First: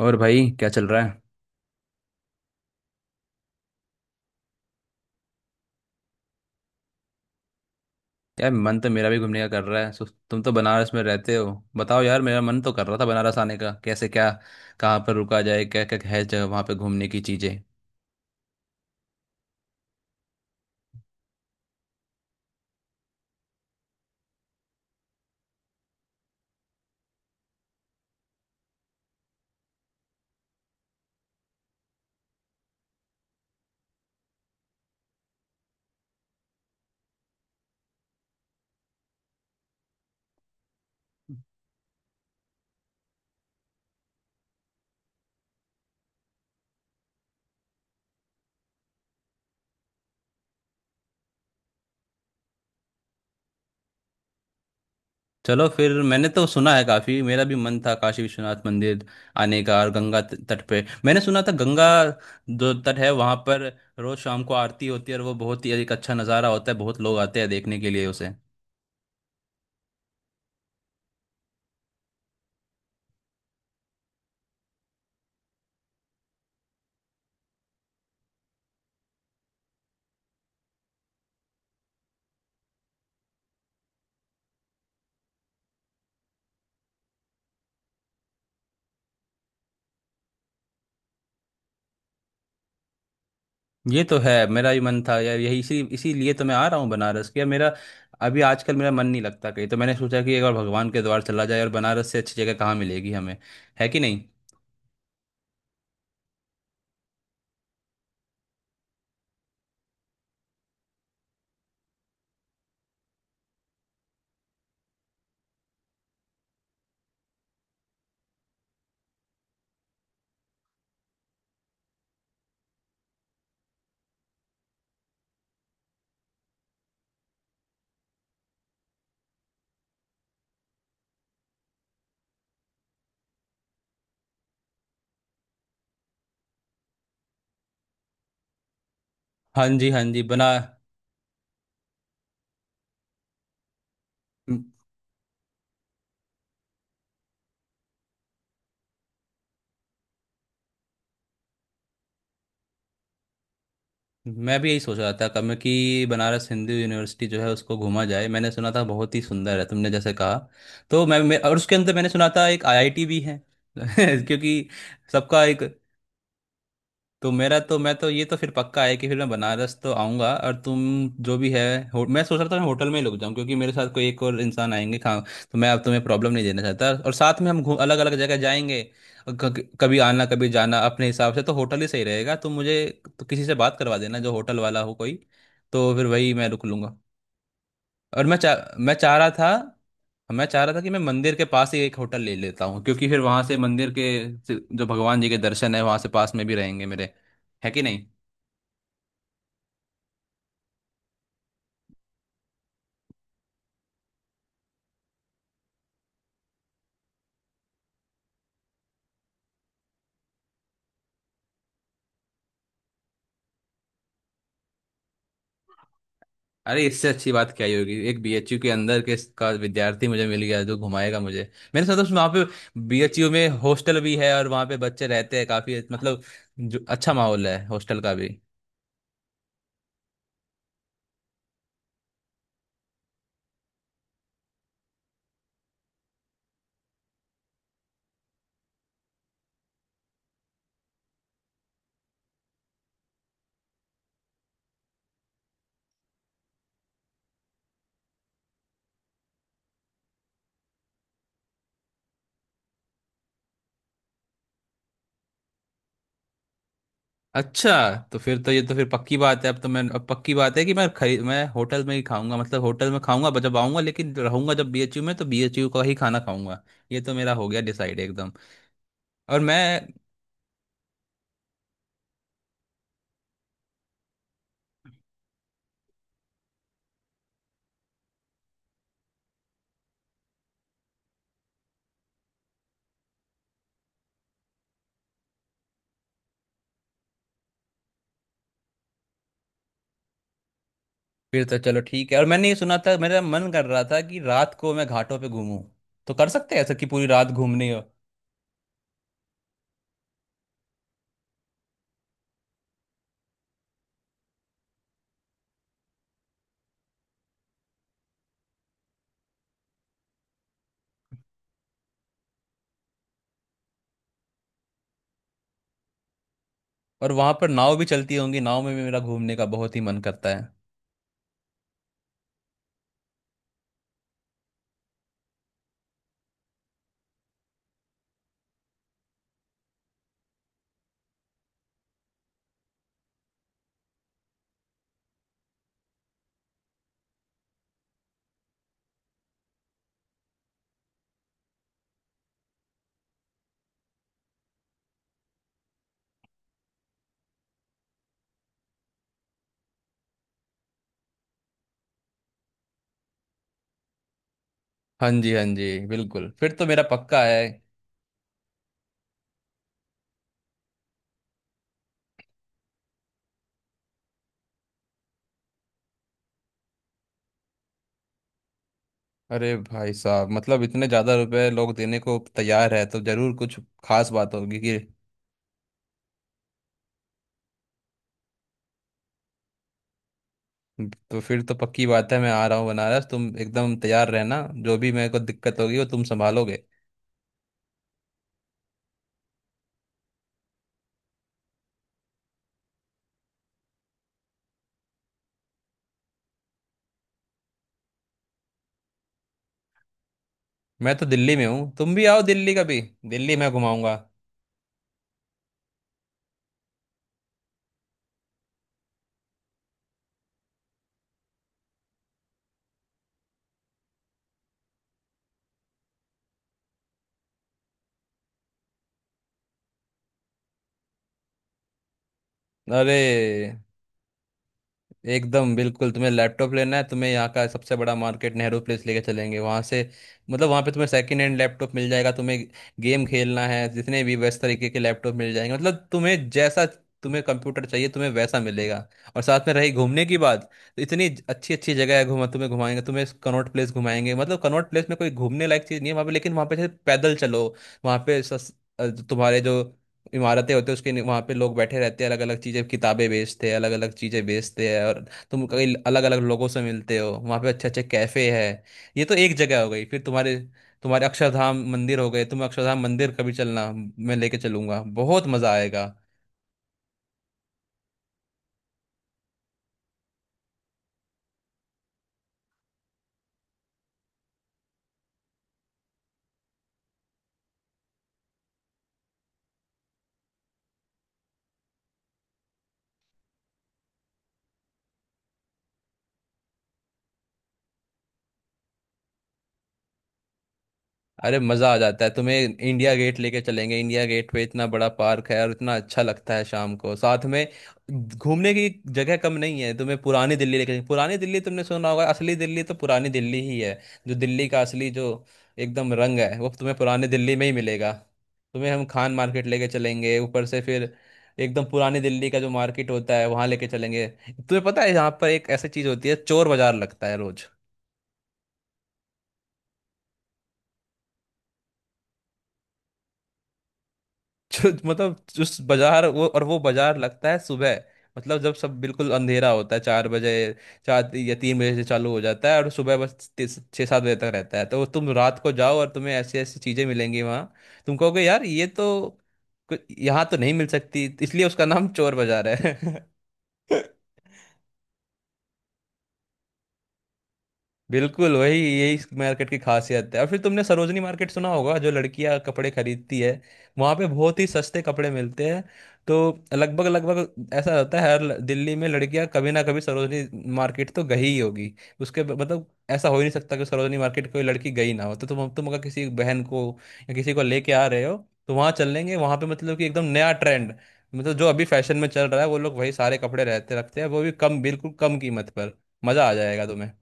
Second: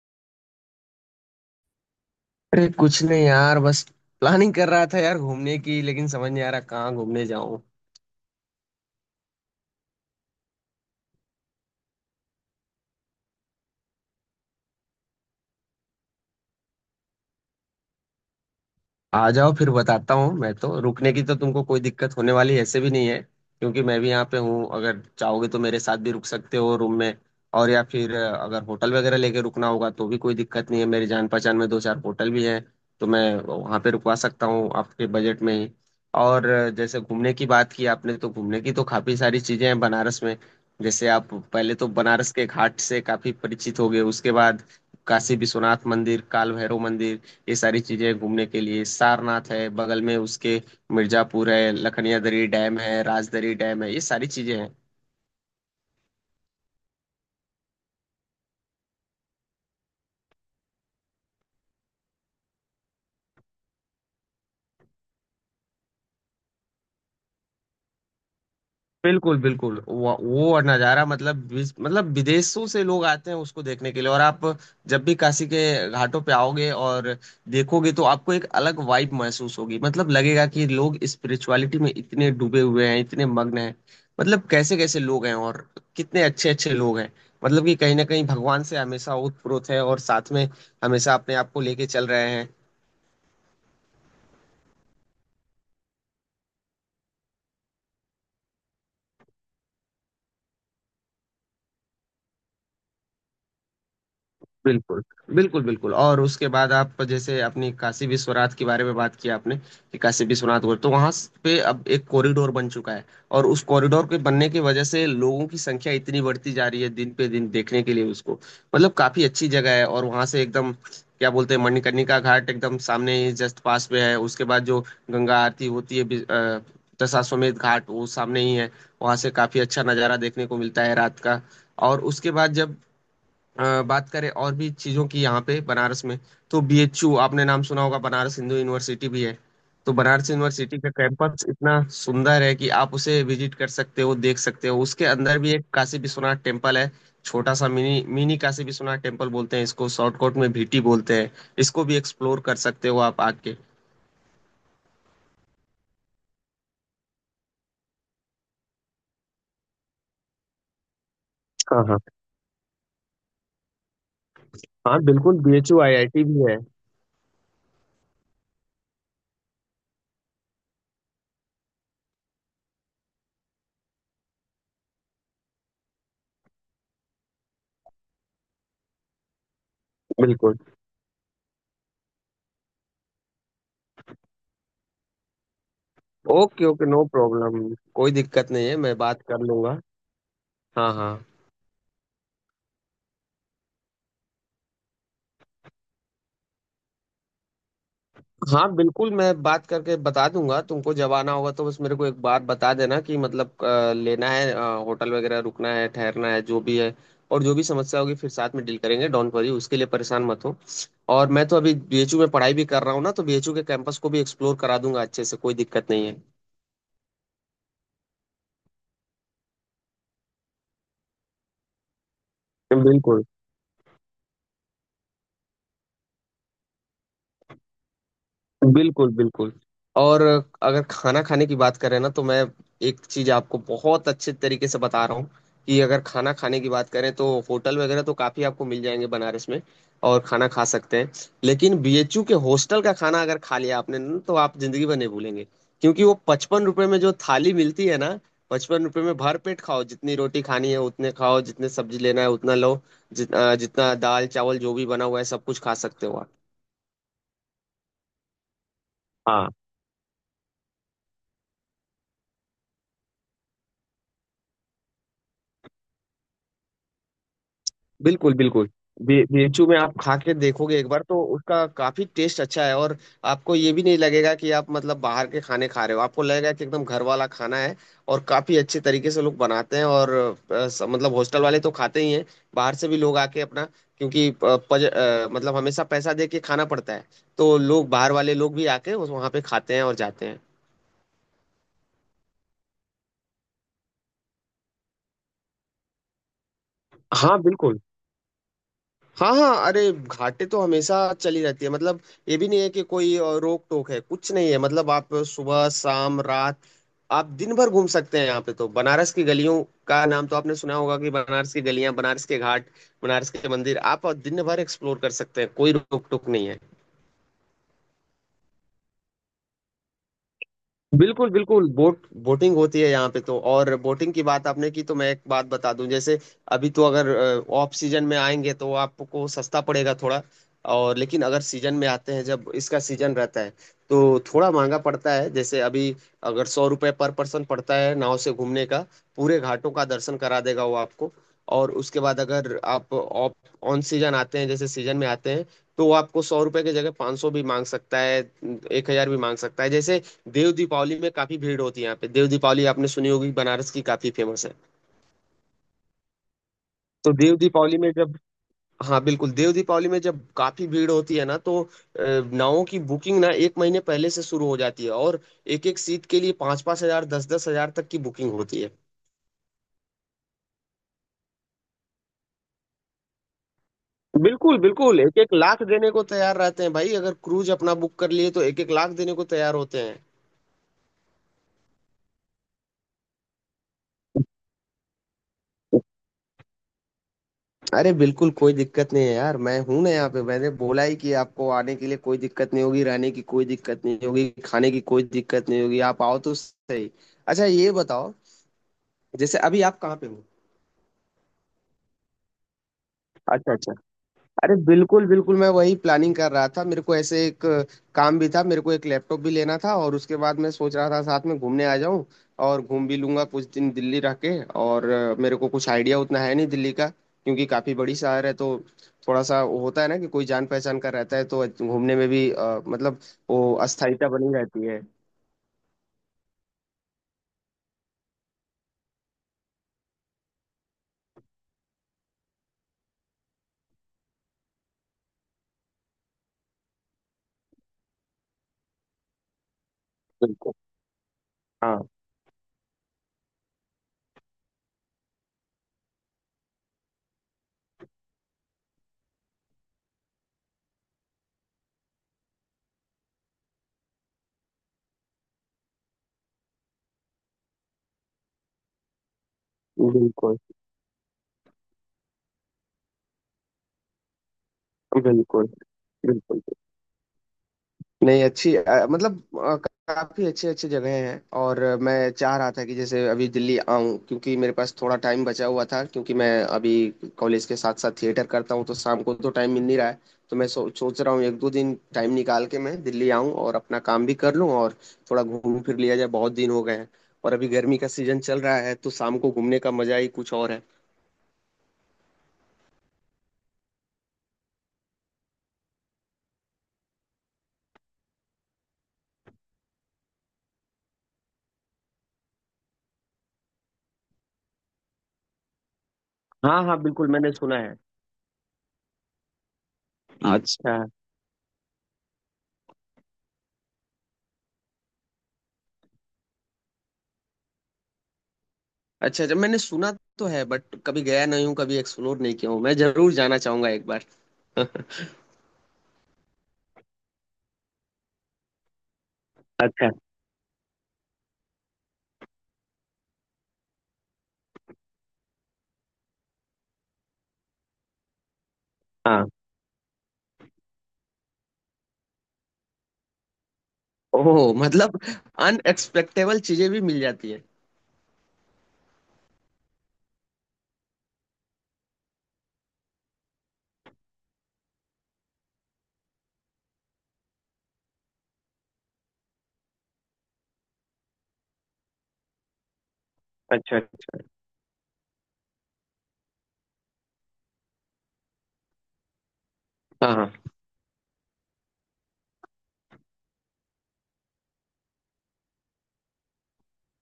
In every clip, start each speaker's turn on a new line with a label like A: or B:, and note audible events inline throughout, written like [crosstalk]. A: और भाई, क्या चल रहा है?
B: अरे कुछ नहीं यार, बस प्लानिंग कर रहा था यार घूमने की। लेकिन समझ नहीं आ रहा कहाँ घूमने जाऊं।
A: यार, मन तो मेरा भी घूमने का कर रहा है। सो तुम तो बनारस में रहते हो। बताओ यार, मेरा मन तो कर रहा था बनारस आने का। कैसे, क्या, कहाँ पर रुका जाए, क्या क्या है जगह वहाँ पे घूमने की चीज़ें?
B: आ जाओ फिर बताता हूँ। मैं तो, रुकने की तो तुमको कोई दिक्कत होने वाली ऐसे भी नहीं है, क्योंकि मैं भी यहाँ पे हूँ। अगर चाहोगे तो मेरे साथ भी रुक सकते हो रूम में। और या फिर अगर होटल वगैरह लेके रुकना होगा तो भी कोई दिक्कत नहीं है, मेरी जान पहचान में दो चार होटल भी हैं। तो मैं वहाँ पे रुकवा सकता हूँ आपके बजट में ही। और जैसे घूमने की बात की आपने, तो घूमने की तो काफ़ी सारी चीज़ें हैं बनारस में। जैसे आप पहले तो बनारस के घाट से काफ़ी परिचित हो गए। उसके बाद काशी विश्वनाथ मंदिर, काल भैरव मंदिर, ये सारी चीजें घूमने के लिए। सारनाथ है बगल में उसके। मिर्जापुर है, लखनिया दरी डैम है, राजदरी डैम है, ये सारी चीजें हैं।
A: चलो फिर, मैंने तो सुना है काफ़ी। मेरा भी मन था काशी विश्वनाथ मंदिर आने का। और गंगा तट पे मैंने सुना था, गंगा जो तट है वहाँ पर रोज़ शाम को आरती होती है, और वो बहुत ही एक अच्छा नज़ारा होता है। बहुत लोग आते हैं देखने के लिए उसे।
B: बिल्कुल बिल्कुल। वो नज़ारा, मतलब विदेशों से लोग आते हैं उसको देखने के लिए। और आप जब भी काशी के घाटों पे आओगे और देखोगे, तो आपको एक अलग वाइब महसूस होगी। मतलब लगेगा कि लोग स्पिरिचुअलिटी में इतने डूबे हुए हैं, इतने मग्न हैं। मतलब कैसे कैसे लोग हैं, और कितने अच्छे अच्छे लोग हैं। मतलब कि कहीं ना कहीं भगवान से हमेशा ओतप्रोत है, और साथ में हमेशा अपने आप को लेके चल रहे हैं।
A: ये तो है। मेरा भी मन था यार यही। इसीलिए तो मैं आ रहा हूँ बनारस के। मेरा अभी आजकल मेरा मन नहीं लगता कहीं। तो मैंने सोचा कि एक बार भगवान के द्वार चला जाए, और बनारस से अच्छी जगह कहाँ मिलेगी हमें? है कि नहीं।
B: बिल्कुल। बिल्कुल बिल्कुल। और उसके बाद आप जैसे अपनी काशी विश्वनाथ के बारे में बात किया आपने, कि काशी विश्वनाथ बोल, तो वहां पे अब एक कॉरिडोर बन चुका है। और उस कॉरिडोर के बनने की वजह से लोगों की संख्या इतनी बढ़ती जा रही है दिन पे दिन देखने के लिए उसको। मतलब काफी अच्छी जगह है। और वहां से एकदम क्या बोलते हैं, मणिकर्णिका घाट एकदम सामने ही जस्ट पास में है। उसके बाद जो गंगा आरती होती है दशाश्वमेध घाट, वो सामने ही है। वहां से काफी अच्छा नजारा देखने को मिलता है रात का। और उसके बाद जब बात करें और भी चीज़ों की यहाँ पे बनारस में, तो बीएचयू, आपने नाम सुना होगा, बनारस हिंदू यूनिवर्सिटी भी है।
A: हाँ जी,
B: तो
A: हाँ जी।
B: बनारस
A: बना
B: यूनिवर्सिटी का कैंपस इतना सुंदर है कि आप उसे विजिट कर सकते हो, देख
A: म-
B: सकते हो। उसके अंदर भी एक काशी विश्वनाथ टेम्पल है, छोटा सा mini mini Kashi Vishwanath temple बोलते हैं इसको, शॉर्टकट में भीटी बोलते हैं इसको। भी एक्सप्लोर कर सकते हो आप आके।
A: मैं भी यही सोच रहा था कब मैं, कि बनारस हिंदू यूनिवर्सिटी जो है उसको घूमा जाए। मैंने सुना था बहुत ही सुंदर है, तुमने जैसे कहा। तो मैं और उसके
B: हाँ
A: अंदर
B: हाँ।
A: मैंने सुना था एक आईआईटी भी है। [laughs] क्योंकि
B: हाँ बिल्कुल,
A: सबका एक।
B: बीएचयू आईआईटी भी है।
A: तो मेरा तो, मैं तो ये तो फिर पक्का है कि फिर मैं बनारस तो आऊंगा। और तुम जो भी है। मैं सोच रहा था मैं होटल में ही रुक जाऊं, क्योंकि मेरे साथ कोई एक और इंसान आएंगे खा तो मैं अब तुम्हें प्रॉब्लम नहीं देना चाहता। और साथ में हम घूम अलग अलग जगह जाएंगे, और कभी आना कभी
B: बिल्कुल।
A: जाना अपने हिसाब से, तो होटल ही सही रहेगा। तुम मुझे तो किसी से बात करवा देना जो होटल वाला हो कोई, तो फिर वही मैं रुक
B: ओके ओके,
A: लूंगा।
B: नो प्रॉब्लम, कोई
A: और
B: दिक्कत नहीं है, मैं बात कर लूंगा।
A: मैं चाह रहा था कि
B: हाँ
A: मैं
B: हाँ।
A: मंदिर के पास ही एक होटल ले लेता हूँ, क्योंकि फिर वहां से मंदिर के जो भगवान जी के दर्शन है, वहां से पास में भी रहेंगे मेरे। है कि नहीं।
B: हाँ बिल्कुल, मैं बात करके बता दूंगा तुमको। जब आना होगा तो बस मेरे को एक बार बता देना, कि मतलब लेना है, होटल वगैरह रुकना है, ठहरना है, जो भी है। और जो भी समस्या होगी फिर साथ में डील करेंगे, डोंट वरी, उसके लिए परेशान मत हो। और मैं तो अभी बीएचयू में पढ़ाई भी कर रहा हूँ ना, तो बीएचयू के कैंपस को भी एक्सप्लोर करा दूंगा अच्छे से, कोई दिक्कत नहीं है।
A: अरे, इससे अच्छी बात क्या ही होगी। एक बीएचयू के अंदर के का विद्यार्थी मुझे मिल गया जो घुमाएगा मुझे। मैंने सुना था उसमें, वहाँ पे
B: बिल्कुल
A: बीएचयू में हॉस्टल भी है, और वहाँ पे बच्चे रहते हैं काफी, मतलब जो अच्छा माहौल है हॉस्टल का भी।
B: बिल्कुल बिल्कुल। और अगर खाना खाने की बात करें ना, तो मैं एक चीज आपको बहुत अच्छे तरीके से बता रहा हूँ, कि अगर खाना खाने की बात करें तो होटल वगैरह तो काफी आपको मिल जाएंगे बनारस में, और खाना खा सकते हैं। लेकिन बीएचयू के हॉस्टल का खाना अगर खा लिया आपने ना, तो आप जिंदगी भर नहीं भूलेंगे। क्योंकि वो 55 रुपए में जो थाली मिलती है ना, 55 रुपए में भर पेट खाओ, जितनी रोटी खानी है उतने खाओ, जितने सब्जी लेना है उतना लो, जितना दाल चावल जो भी बना हुआ है सब कुछ खा सकते हो आप।
A: अच्छा, तो फिर तो ये तो फिर पक्की बात
B: हाँ
A: है। अब तो मैं, अब पक्की बात है कि मैं होटल में ही खाऊंगा। मतलब होटल में खाऊंगा जब आऊंगा, लेकिन रहूंगा जब बीएचयू में तो बीएचयू का ही खाना खाऊंगा। ये तो मेरा हो गया डिसाइड, एकदम।
B: बिल्कुल बिल्कुल।
A: और मैं
B: बेचू में आप खा के देखोगे एक बार, तो उसका काफी टेस्ट अच्छा है। और आपको ये भी नहीं लगेगा कि आप मतलब बाहर के खाने खा रहे हो, आपको लगेगा कि एकदम घर वाला खाना है। और काफी अच्छे तरीके से लोग बनाते हैं। और मतलब हॉस्टल वाले तो खाते ही हैं, बाहर से भी लोग आके अपना, क्योंकि मतलब हमेशा पैसा दे के खाना पड़ता है। तो लोग, बाहर वाले लोग भी आके वहाँ पे खाते हैं और जाते हैं।
A: फिर तो चलो ठीक है। और मैंने ये सुना था, मेरा मन कर रहा था कि रात को मैं घाटों पे घूमूं। तो कर सकते हैं ऐसा कि पूरी रात
B: हाँ
A: घूमने
B: बिल्कुल।
A: हो?
B: हाँ हाँ, अरे घाटे तो हमेशा चली रहती है मतलब। ये भी नहीं है कि कोई रोक टोक है, कुछ नहीं है। मतलब आप सुबह शाम रात, आप दिन भर घूम सकते हैं यहाँ पे। तो बनारस की गलियों का नाम तो आपने सुना होगा, कि बनारस की गलियां, बनारस के घाट, बनारस के मंदिर, आप दिन भर एक्सप्लोर कर सकते हैं, कोई रोक टोक नहीं है।
A: और वहां पर नाव भी चलती होंगी। नाव में भी मेरा घूमने का बहुत ही मन करता है।
B: बिल्कुल बिल्कुल। बोटिंग होती है यहाँ पे तो। और बोटिंग की बात आपने की तो मैं एक बात बता दूं। जैसे अभी तो, अगर ऑफ सीजन में आएंगे तो आपको सस्ता पड़ेगा थोड़ा। और लेकिन अगर सीजन में आते हैं, जब इसका सीजन रहता है, तो थोड़ा महंगा पड़ता है। जैसे अभी अगर 100 रुपये पर पर्सन पड़ता है नाव से घूमने का, पूरे घाटों का दर्शन करा देगा वो आपको। और उसके बाद अगर आप ऑफ ऑन सीजन आते हैं, जैसे सीजन में आते हैं, तो वो आपको 100 रुपये की जगह 500 भी मांग सकता है, 1,000 भी मांग सकता है। जैसे देव दीपावली में काफी भीड़ होती है यहाँ पे। देव दीपावली आपने सुनी होगी, बनारस की काफी फेमस है।
A: हाँ जी, हाँ जी, बिल्कुल। फिर तो मेरा
B: तो
A: पक्का
B: देव
A: है।
B: दीपावली में जब, हाँ बिल्कुल, देव दीपावली में जब काफी भीड़ होती है ना, तो नावों की बुकिंग ना एक महीने पहले से शुरू हो जाती है। और एक एक सीट के लिए 5-5 हजार, 10-10 हजार तक की बुकिंग होती है।
A: अरे भाई साहब, मतलब इतने ज्यादा रुपए लोग देने को तैयार है, तो जरूर कुछ खास बात
B: बिल्कुल
A: होगी कि।
B: बिल्कुल। एक एक लाख देने को तैयार रहते हैं भाई। अगर क्रूज अपना बुक कर लिए, तो एक एक लाख देने को तैयार होते हैं।
A: तो फिर तो पक्की बात है, मैं आ रहा हूँ बनारस। तुम एकदम तैयार रहना, जो भी मेरे को दिक्कत होगी वो तुम संभालोगे।
B: अरे बिल्कुल कोई दिक्कत नहीं है यार, मैं हूं ना यहाँ पे। मैंने बोला ही कि आपको आने के लिए कोई दिक्कत नहीं होगी, रहने की कोई दिक्कत नहीं होगी, खाने की कोई दिक्कत नहीं होगी, आप आओ तो सही। अच्छा ये बताओ, जैसे अभी आप कहाँ पे हो।
A: मैं तो दिल्ली में हूँ। तुम भी आओ दिल्ली कभी, दिल्ली मैं
B: अच्छा अच्छा।
A: घुमाऊंगा।
B: अरे बिल्कुल बिल्कुल, मैं वही प्लानिंग कर रहा था। मेरे को ऐसे एक काम भी था, मेरे को एक लैपटॉप भी लेना था। और उसके बाद मैं सोच रहा था साथ में घूमने आ जाऊं, और घूम भी लूंगा कुछ दिन दिल्ली रह के। और मेरे को कुछ आइडिया उतना है नहीं दिल्ली का, क्योंकि काफी बड़ी शहर है। तो थोड़ा सा वो होता है ना, कि कोई जान पहचान का रहता है तो घूमने में भी मतलब
A: अरे
B: वो अस्थायीता बनी रहती है।
A: एकदम बिल्कुल, तुम्हें लैपटॉप लेना है, तुम्हें यहाँ का सबसे बड़ा मार्केट नेहरू प्लेस लेके चलेंगे। वहाँ से मतलब वहाँ पे तुम्हें सेकंड हैंड लैपटॉप मिल जाएगा। तुम्हें गेम खेलना है, जितने भी वैसे तरीके के लैपटॉप मिल जाएंगे। मतलब तुम्हें जैसा तुम्हें कंप्यूटर चाहिए, तुम्हें वैसा मिलेगा। और साथ में रही घूमने की बात,
B: बिल्कुल।
A: तो इतनी अच्छी अच्छी
B: हाँ
A: जगह है घुमा, तुम्हें घुमाएंगे। तुम्हें कनॉट प्लेस घुमाएंगे। मतलब कनॉट प्लेस में कोई घूमने लायक चीज़ नहीं है वहाँ पे, लेकिन वहाँ पे जैसे पैदल चलो, वहाँ पे तुम्हारे जो इमारतें होती है उसके वहां पे लोग बैठे रहते हैं, अलग अलग चीजें किताबें बेचते हैं, अलग अलग चीजें बेचते हैं, और तुम कई अलग अलग लोगों से मिलते हो वहां पे। अच्छे अच्छे कैफे है। ये तो एक जगह हो गई। फिर तुम्हारे,
B: बिल्कुल
A: तुम्हारे अक्षरधाम मंदिर हो गए। तुम अक्षरधाम मंदिर कभी चलना, मैं लेके चलूंगा, बहुत
B: बिल्कुल।
A: मजा आएगा।
B: बिल्कुल नहीं, अच्छी, मतलब काफी अच्छी अच्छी जगह हैं। और मैं चाह रहा था कि जैसे अभी दिल्ली आऊं, क्योंकि मेरे पास थोड़ा टाइम बचा हुआ था। क्योंकि मैं अभी कॉलेज के साथ साथ थिएटर करता हूं, तो शाम को तो टाइम मिल नहीं रहा है। तो मैं सोच रहा हूँ एक दो दिन टाइम निकाल के मैं दिल्ली आऊं और अपना काम भी कर लूं, और थोड़ा घूम फिर लिया जाए, बहुत दिन हो गए हैं। और अभी गर्मी का सीजन चल रहा है, तो शाम को घूमने का मजा ही कुछ और है।
A: अरे मजा आ जाता है। तुम्हें इंडिया गेट लेके चलेंगे। इंडिया गेट पे इतना बड़ा पार्क है, और इतना अच्छा लगता है शाम को। साथ में घूमने की जगह कम नहीं है। तुम्हें पुरानी दिल्ली लेके, पुरानी दिल्ली तुमने सुना होगा, असली दिल्ली तो पुरानी दिल्ली ही है। जो दिल्ली का असली जो एकदम रंग है, वो
B: हाँ
A: तुम्हें
B: हाँ
A: पुरानी
B: बिल्कुल, मैंने
A: दिल्ली में ही
B: सुना है।
A: मिलेगा। तुम्हें हम खान मार्केट लेके चलेंगे ऊपर से,
B: अच्छा
A: फिर एकदम पुरानी दिल्ली का जो मार्केट होता है वहां लेके चलेंगे। तुम्हें पता है यहाँ पर एक ऐसी चीज होती है, चोर बाजार लगता है रोज।
B: अच्छा। अच्छा, मैंने सुना तो है, बट कभी गया नहीं हूँ, कभी एक्सप्लोर नहीं किया हूँ। मैं जरूर जाना चाहूंगा एक बार।
A: जो
B: [laughs]
A: मतलब उस बाजार, वो, और वो बाजार लगता है सुबह, मतलब जब सब बिल्कुल अंधेरा होता है,
B: अच्छा।
A: चार बजे, चार या तीन बजे से चालू हो जाता है, और सुबह बस छः सात बजे तक रहता है। तो तुम रात को जाओ, और तुम्हें ऐसी ऐसी चीज़ें मिलेंगी वहाँ, तुम कहोगे यार ये तो
B: हाँ।
A: यहाँ तो नहीं मिल सकती। इसलिए उसका नाम चोर बाजार है। [laughs]
B: ओह, मतलब अनएक्सपेक्टेबल चीजें भी मिल जाती हैं।
A: बिल्कुल वही, यही इस मार्केट की खासियत है। और फिर तुमने सरोजनी मार्केट सुना होगा, जो लड़कियां कपड़े खरीदती है, वहां पे बहुत ही सस्ते कपड़े मिलते हैं। तो लगभग लगभग ऐसा होता है, हर दिल्ली में लड़कियां कभी ना कभी सरोजनी मार्केट तो गई ही होगी। उसके मतलब ऐसा हो ही नहीं सकता कि
B: अच्छा।
A: सरोजनी मार्केट कोई लड़की गई ना हो। तो तुम, अगर किसी बहन को या किसी को लेके आ रहे हो, तो वहां चलेंगे। वहां पे मतलब कि एकदम
B: हाँ
A: नया
B: हाँ
A: ट्रेंड, मतलब जो अभी फैशन में चल रहा है वो लोग वही सारे कपड़े रहते रखते हैं, वो भी कम, बिल्कुल कम कीमत पर। मजा आ जाएगा तुम्हें।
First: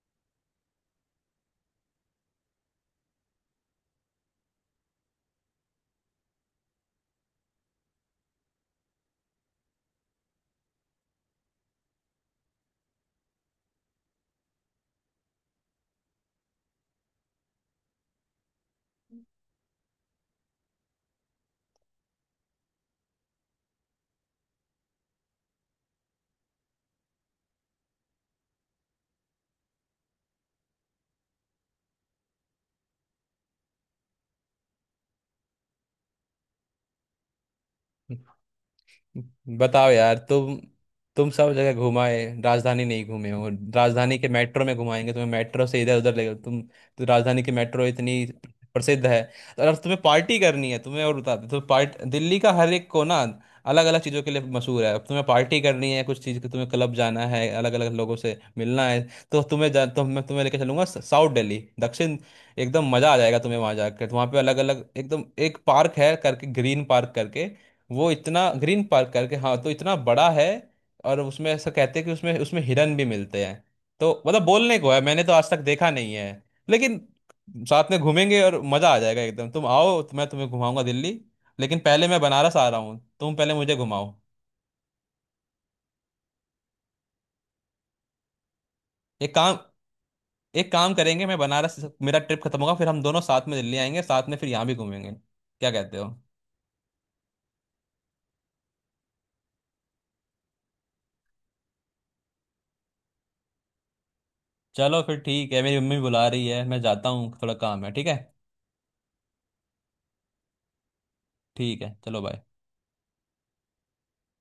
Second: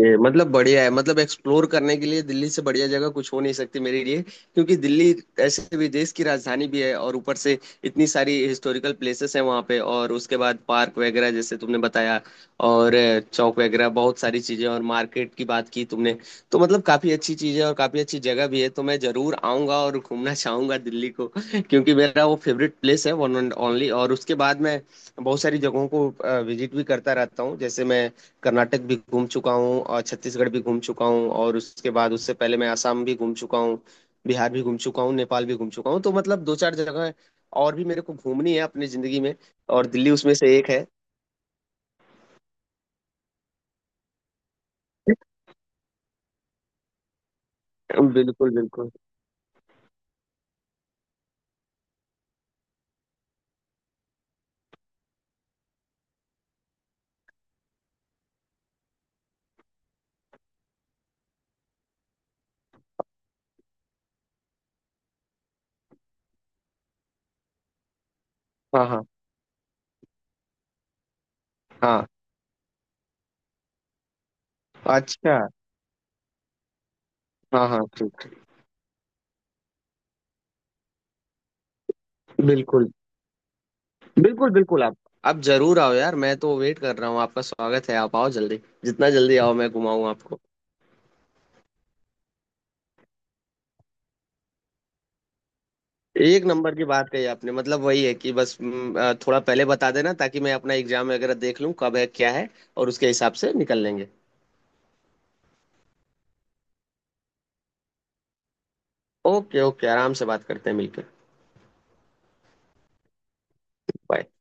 B: ये मतलब बढ़िया है, मतलब एक्सप्लोर करने के लिए दिल्ली से बढ़िया जगह कुछ हो नहीं सकती मेरे लिए। क्योंकि दिल्ली ऐसे भी देश की राजधानी भी है, और ऊपर से इतनी सारी हिस्टोरिकल प्लेसेस हैं वहाँ पे। और उसके बाद पार्क वगैरह, जैसे तुमने बताया। और चौक वगैरह बहुत सारी चीजें, और मार्केट की बात की तुमने, तो मतलब काफी अच्छी चीजें और काफी अच्छी जगह भी है। तो मैं जरूर आऊंगा और घूमना चाहूंगा दिल्ली को, क्योंकि मेरा वो फेवरेट प्लेस है, वन एंड ओनली। और उसके बाद मैं बहुत सारी जगहों को विजिट भी करता रहता हूँ। जैसे मैं कर्नाटक भी घूम चुका हूँ, और छत्तीसगढ़ भी घूम चुका हूँ। और उसके बाद, उससे पहले मैं आसाम भी घूम चुका हूँ, बिहार भी घूम चुका हूँ, नेपाल भी घूम चुका हूँ। तो मतलब दो चार जगह और भी मेरे को घूमनी है अपनी जिंदगी में। और
A: बताओ
B: दिल्ली
A: यार,
B: उसमें
A: तुम
B: से एक है।
A: तुम सब जगह घुमाए, राजधानी नहीं घूमे हो। राजधानी के मेट्रो में घुमाएंगे तुम्हें, मेट्रो से इधर उधर ले, तुम तो, राजधानी की मेट्रो इतनी
B: बिल्कुल बिल्कुल।
A: प्रसिद्ध है। तो अगर तुम्हें पार्टी करनी है तुम्हें, और बता दूं, तो पार्ट, दिल्ली का हर एक कोना अलग अलग चीज़ों के लिए मशहूर है। अब तुम्हें पार्टी करनी है कुछ चीज़ की, तुम्हें क्लब जाना है, अलग अलग लोगों से मिलना है, तो मैं तुम्हें लेकर चलूंगा साउथ दिल्ली, दक्षिण। एकदम मज़ा आ जाएगा तुम्हें वहाँ जाकर। तो वहाँ पे अलग अलग एकदम एक पार्क है करके, ग्रीन पार्क करके, वो इतना ग्रीन
B: हाँ हाँ
A: पार्क करके हाँ, तो इतना बड़ा है। और उसमें ऐसा कहते हैं
B: हाँ।
A: कि उसमें, उसमें हिरन भी मिलते हैं। तो मतलब बोलने को है, मैंने तो
B: अच्छा।
A: आज तक देखा नहीं है लेकिन।
B: हाँ हाँ
A: साथ में
B: ठीक।
A: घूमेंगे और मजा आ जाएगा एकदम। तुम आओ तो मैं तुम्हें घुमाऊंगा दिल्ली, लेकिन पहले मैं बनारस आ रहा
B: बिल्कुल
A: हूँ, तुम पहले मुझे घुमाओ।
B: बिल्कुल बिल्कुल, आप जरूर आओ यार, मैं तो वेट कर रहा हूँ, आपका स्वागत है, आप आओ जल्दी, जितना
A: एक
B: जल्दी आओ
A: काम
B: मैं घुमाऊँ आपको।
A: एक काम करेंगे। मैं बनारस मेरा ट्रिप खत्म होगा, फिर हम दोनों साथ में दिल्ली आएंगे साथ में, फिर यहाँ भी घूमेंगे। क्या कहते हो?
B: एक नंबर की बात कही आपने, मतलब वही है कि बस थोड़ा पहले बता देना, ताकि मैं अपना एग्जाम वगैरह देख लूं कब है क्या है, और उसके हिसाब से निकल लेंगे।
A: चलो फिर ठीक है, मेरी मम्मी बुला रही है, मैं जाता हूँ, थोड़ा काम है। ठीक है?
B: ओके ओके, आराम से बात करते हैं मिलकर।
A: ठीक है, चलो बाय।
B: बाय।